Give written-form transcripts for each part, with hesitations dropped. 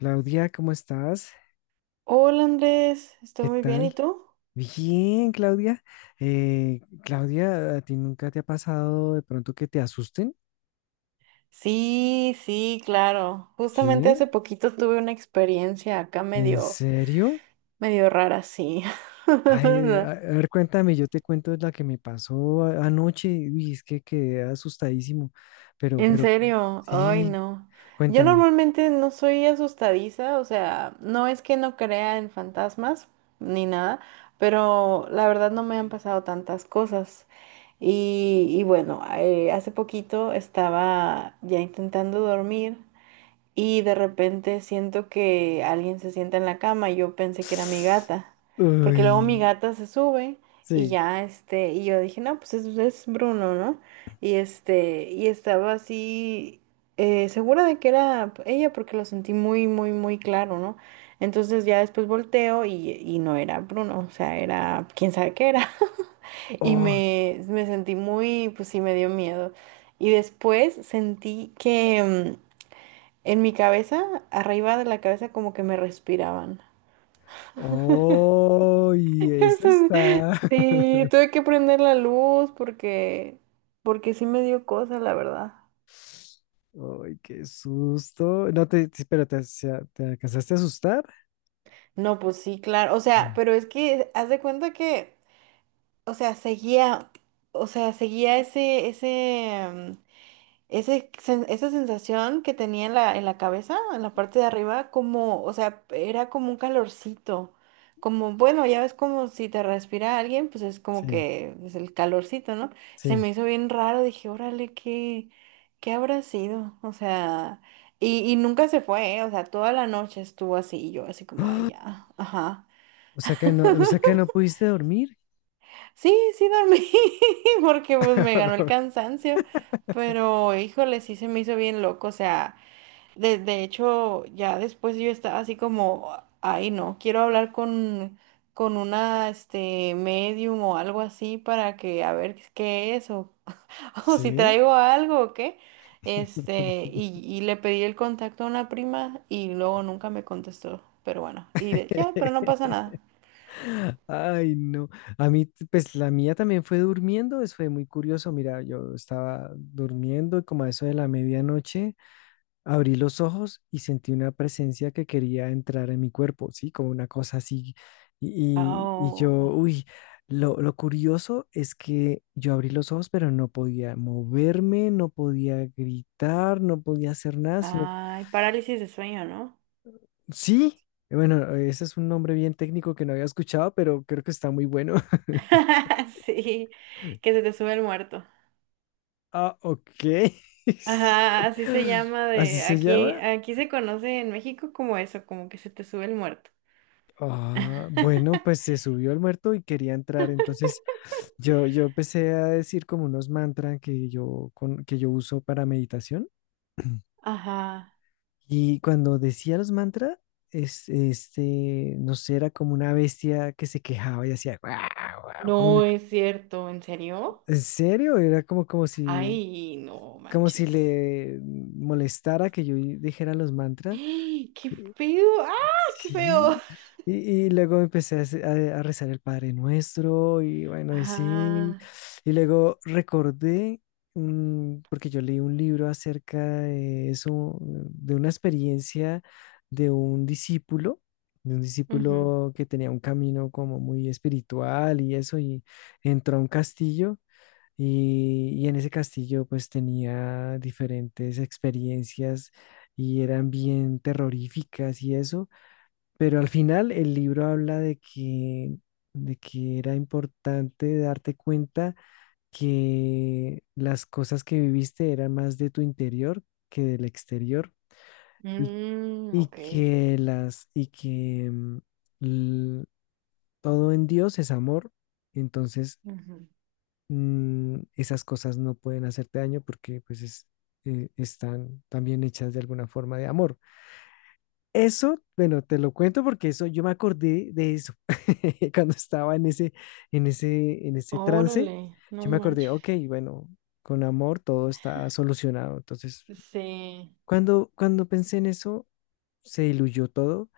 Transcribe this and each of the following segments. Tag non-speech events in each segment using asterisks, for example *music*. Claudia, ¿cómo estás? Hola Andrés, estoy ¿Qué muy bien, ¿y tal? tú? Bien, Claudia. Claudia, ¿a ti nunca te ha pasado de pronto que te asusten? Sí, sí, claro. Justamente ¿Sí? hace poquito tuve una experiencia acá ¿En medio, serio? medio rara, sí. Ay, a *laughs* a ver, cuéntame, yo te cuento la que me pasó anoche. Uy, es que quedé asustadísimo. Pero, En pero, serio, ay sí, no. Yo cuéntame. normalmente no soy asustadiza, o sea, no es que no crea en fantasmas ni nada, pero la verdad no me han pasado tantas cosas. Y bueno, hace poquito estaba ya intentando dormir. Y de repente siento que alguien se sienta en la cama y yo pensé que era mi *sniffs* gata, porque luego mi Uy, gata se sube y sí. ya este, y yo dije, no, pues es Bruno, ¿no? Y este, y estaba así segura de que era ella porque lo sentí muy, muy, muy claro, ¿no? Entonces ya después volteo y no era Bruno, o sea, era quién sabe qué era. *laughs* Y Oh, me, me sentí muy, pues sí, me dio miedo. Y después sentí que, mm, en mi cabeza, arriba de la cabeza, como que me respiraban. oh, *laughs* y eso Eso- es- está. Sí, tuve que prender la luz porque, porque sí me dio cosa, la verdad. Ay, qué susto. No te, sí, pero te, te alcanzaste a asustar. No, pues sí, claro. O sea, Mm. pero es que haz de cuenta que, o sea, seguía, o sea, seguía ese, ese, Ese sen- esa sensación que tenía en la cabeza, en la parte de arriba, como, o sea, era como un calorcito. Como, bueno, ya ves como si te respira alguien, pues es como Sí, que es el calorcito, ¿no? Se sí. me hizo bien raro, dije, órale, ¿qué, qué habrá sido? O sea, y nunca se fue, ¿eh? O sea, toda la noche estuvo así, y yo así como, ay, ¡Ah! ya, ajá. O sea que no, o sea que no pudiste dormir. Sí, sí dormí, *laughs* porque pues me ganó el *laughs* cansancio, pero híjole, sí se me hizo bien loco, o sea. De hecho, ya después yo estaba así como, ay no, quiero hablar con una, este, medium o algo así para que a ver qué es o, *laughs* o si Sí. traigo algo o qué. Este, y le pedí el contacto a una prima y luego nunca me contestó, pero bueno, y de- ya, pero no pasa *laughs* nada. Ay, no. A mí, pues la mía también fue durmiendo. Eso fue muy curioso. Mira, yo estaba durmiendo y como a eso de la medianoche. Abrí los ojos y sentí una presencia que quería entrar en mi cuerpo, ¿sí? Como una cosa así. Y, y yo, Oh, uy, lo curioso es que yo abrí los ojos, pero no podía moverme, no podía gritar, no podía hacer nada, sino, ay, parálisis de sueño, ¿no? sí. Bueno, ese es un nombre bien técnico que no había escuchado, pero creo que está muy bueno. *laughs* *laughs* Sí, que se te sube el muerto. Ah, ok. Ajá, así se *laughs* llama ¿Así de se aquí, llama? aquí se conoce en México como eso, como que se te sube el muerto. Ah, bueno, pues *laughs* se subió al muerto y quería entrar, entonces yo empecé a decir como unos mantras que yo, con, que yo uso para meditación. *clears throat* Ajá. Y cuando decía los mantras, es, este, no sé, era como una bestia que se quejaba y hacía, "Guau, guau", como una- No es cierto, ¿en serio? ¿en serio? Era como, Ay, no como si manches. le molestara que yo dijera los mantras. ¡Ay! ¡Qué feo! ¡Ah, qué feo! Sí, y luego empecé a, a rezar el Padre Nuestro y bueno, y sí, Ajá. y luego recordé, mm, porque yo leí un libro acerca de eso, de una experiencia de un discípulo, de un Ujú. discípulo que tenía un camino como muy espiritual y eso, y entró a un castillo. Y en ese castillo pues tenía diferentes experiencias y eran bien terroríficas y eso. Pero al final el libro habla de que era importante darte cuenta que las cosas que viviste eran más de tu interior que del exterior y, Mm, y ok. que las y que l- todo en Dios es amor. Entonces, Ujú. Esas cosas no pueden hacerte daño porque pues es, están también hechas de alguna forma de amor. Eso, bueno, te lo cuento porque eso, yo me acordé de eso *laughs* cuando estaba en ese, en ese, en ese trance. Órale, Yo no me acordé, manches. ok, bueno, con amor todo está solucionado. Entonces, Sí. Cuando pensé en eso, se diluyó todo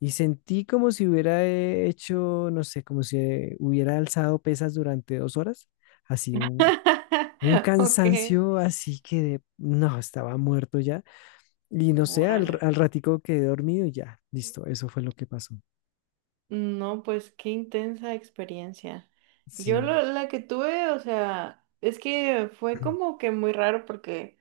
y sentí como si hubiera hecho, no sé, como si hubiera alzado pesas durante 2 horas, así un *laughs* Ok. cansancio, así que de- no, estaba muerto ya. Y no sé, Órale. al ratico quedé dormido y ya, listo, eso fue lo que pasó. No, pues qué intensa experiencia. Yo Sí, lo- la que tuve, o sea, es que fue *clears throat* como que muy raro porque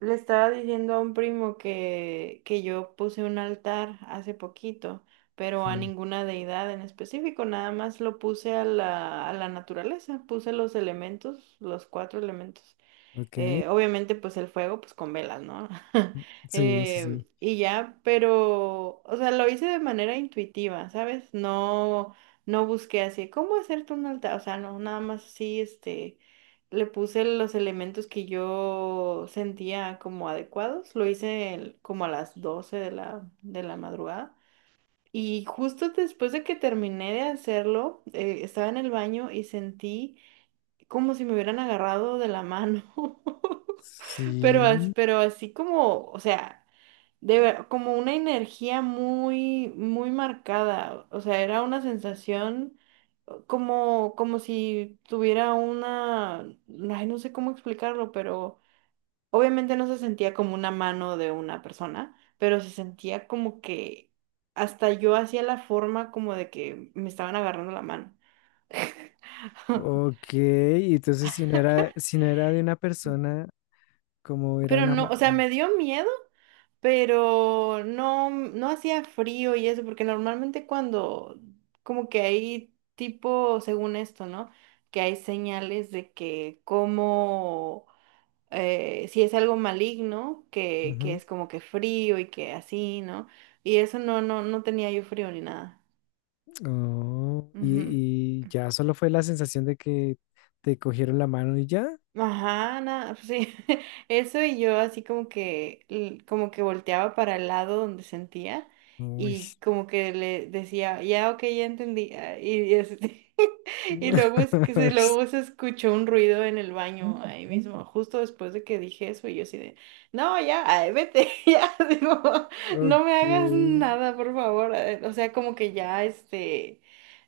le estaba diciendo a un primo que yo puse un altar hace poquito, pero a sí, ninguna deidad en específico, nada más lo puse a la naturaleza, puse los elementos, los cuatro elementos. ok, Obviamente, pues el fuego, pues con velas, ¿no? *laughs* sí, sí, sí, Y ya, pero, o sea, lo hice de manera intuitiva, ¿sabes? No, no busqué así, ¿cómo hacerte un altar? O sea, no, nada más así, este, le puse los elementos que yo sentía como adecuados. Lo hice el- como a las 12 de la madrugada. Y justo después de que terminé de hacerlo, estaba en el baño y sentí como si me hubieran agarrado de la mano. *laughs* Pero, as- sí, pero así como, o sea, de, ver- como una energía muy, muy marcada. O sea, era una sensación como, como si tuviera una, ay, no sé cómo explicarlo, pero obviamente no se sentía como una mano de una persona, pero se sentía como que hasta yo hacía la forma como de que me estaban agarrando la mano. *laughs* ok, y entonces si no era, si no era de una persona, como era Pero una... no, ma- o sea, me dio miedo, pero no, no hacía frío y eso, porque normalmente cuando, como que hay tipo, según esto, ¿no? Que hay señales de que como, si es algo maligno, que Ujú. es como que frío y que así, ¿no? Y eso no, no, no tenía yo frío ni nada. Oh, Ujú. Y ya solo fue la sensación de que te cogieron la mano y ya. Ajá, nada, pues sí. *laughs* Eso y yo así como que, l- como que volteaba para el lado donde sentía Uy. y como que le decía, ya, ok, ya entendí. Y así, y luego es que se, *laughs* luego se escuchó un ruido en el baño ahí mismo, justo después de que dije eso, y yo así de, no, ya, ay, vete, *laughs* ya, digo, no me Ok, hagas nada, por favor. O sea, como que ya, este,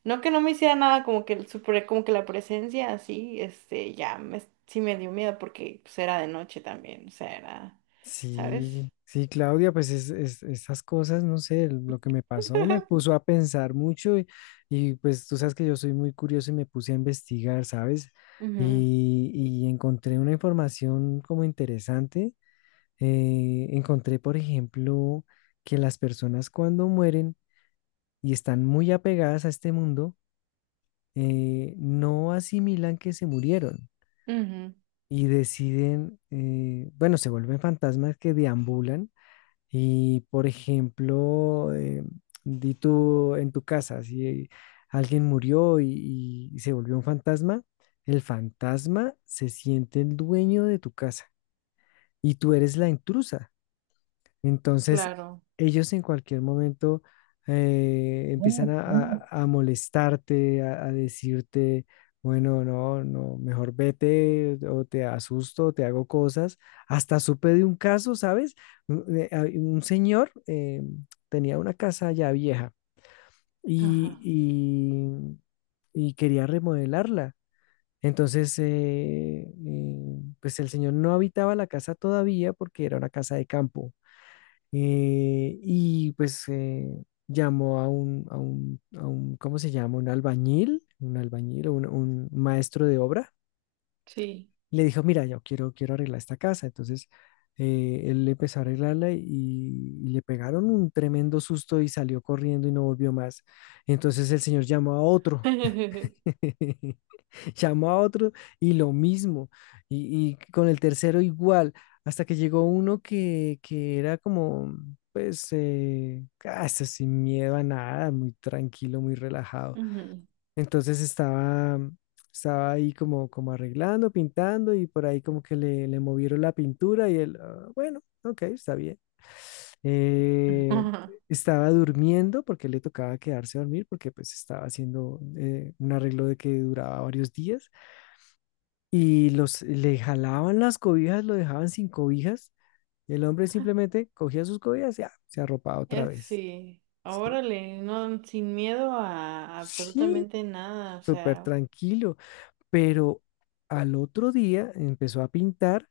no que no me hiciera nada, como que el super, como que la presencia así, este, ya me, sí me dio miedo porque pues, era de noche también, o sea, era, ¿sabes? sí, sí, Claudia, pues es, esas cosas, no sé, lo que me pasó me *laughs* puso a pensar mucho y, pues tú sabes que yo soy muy curioso y me puse a investigar, ¿sabes? Ujú, Y encontré una información como interesante. Encontré, por ejemplo, que las personas cuando mueren y están muy apegadas a este mundo, no asimilan que se murieron ujú, y deciden, bueno, se vuelven fantasmas que deambulan. Y por ejemplo, di tú en tu casa, si alguien murió y se volvió un fantasma, el fantasma se siente el dueño de tu casa y tú eres la intrusa. Entonces, claro. ellos en cualquier momento empiezan a, a molestarte, a decirte, bueno, no, no, mejor vete o te asusto, o te hago cosas. Hasta supe de un caso, ¿sabes? Un, hay un señor tenía una casa ya vieja y, Ajá, y quería remodelarla. Entonces, pues el señor no habitaba la casa todavía porque era una casa de campo y pues llamó a un, a un, a un, ¿cómo se llama? Un albañil, un albañil, un maestro de obra. sí. Le dijo, mira, yo quiero, quiero arreglar esta casa. Entonces, él empezó a arreglarla y le pegaron un tremendo susto y salió corriendo y no volvió más. Entonces el señor llamó a otro. *laughs* *laughs* *laughs* Llamó a otro y lo mismo, y con el tercero igual, hasta que llegó uno que era como, pues, casi sin miedo a nada, muy tranquilo, muy relajado. Ujú. Entonces estaba, estaba ahí como, como arreglando, pintando, y por ahí como que le movieron la pintura y él, "Ah, bueno, ok, está bien. Eh, *laughs* Estaba durmiendo porque le tocaba quedarse a dormir porque pues estaba haciendo un arreglo de que duraba varios días y los le jalaban las cobijas, lo dejaban sin cobijas, y el hombre simplemente cogía sus cobijas y ah, se arropaba otra Es vez." sí, Sí, órale, no, sin miedo a sí, absolutamente nada, o súper sea, tranquilo. Pero al otro día empezó a pintar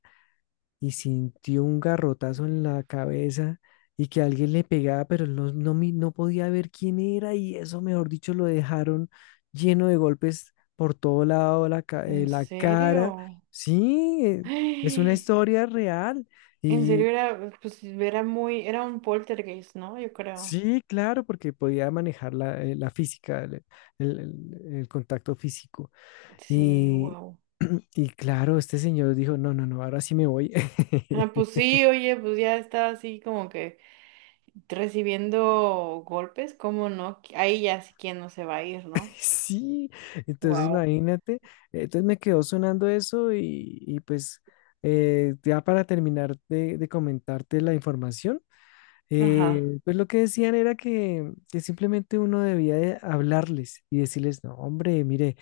y sintió un garrotazo en la cabeza y que alguien le pegaba, pero él no, no, no podía ver quién era y eso, mejor dicho, lo dejaron lleno de golpes por todo lado, la, ¿en la cara. serio? Sí, *gasps* es una ¡Ay! historia real En y serio era, pues era muy, era un poltergeist, ¿no? Yo creo. sí, claro, porque podía manejar la, la física, el, el contacto físico. Sí, Y, wow. *clears throat* y claro, este señor dijo, no, no, no, ahora sí me voy. Ah, pues *laughs* sí, oye, pues ya estaba así como que recibiendo golpes, ¿cómo no? Ahí ya sí quien no se va a ir, ¿no? Sí, entonces Wow. imagínate, entonces me quedó sonando eso y pues ya para terminar de comentarte la información, Ajá, pues lo que decían era que simplemente uno debía de hablarles y decirles, no, hombre, mire,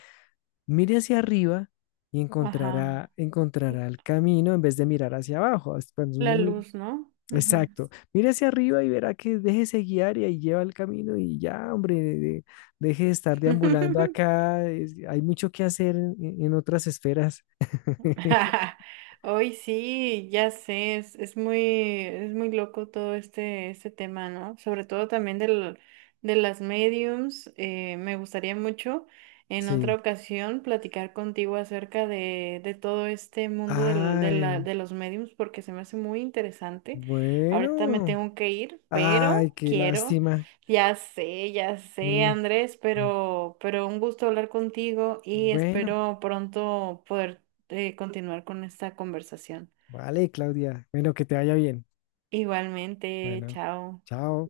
mire hacia arriba y ajá. encontrará, encontrará el camino en vez de mirar hacia abajo. Es Cuando La uno mi- luz, ¿no? Ujú. Exacto. Mira hacia arriba y verá que déjese guiar y ahí lleva el camino y ya, hombre, deje de estar deambulando *laughs* acá. Es- hay mucho que hacer en otras esferas. *laughs* *laughs* Hoy sí, ya sé, es muy loco todo este, este tema, ¿no? Sobre todo también del, de las mediums. Me gustaría mucho en otra Sí. ocasión platicar contigo acerca de todo este mundo del- de la- Ay, de los mediums porque se me hace muy interesante. Ahorita me bueno. tengo que ir, Ay, pero qué quiero, lástima. Ya sé, Mm, Andrés, mm. Pero un gusto hablar contigo y Bueno, espero pronto poder continuar con esta conversación. vale, Claudia. Bueno, que te vaya bien. Igualmente, Bueno, chao. chao.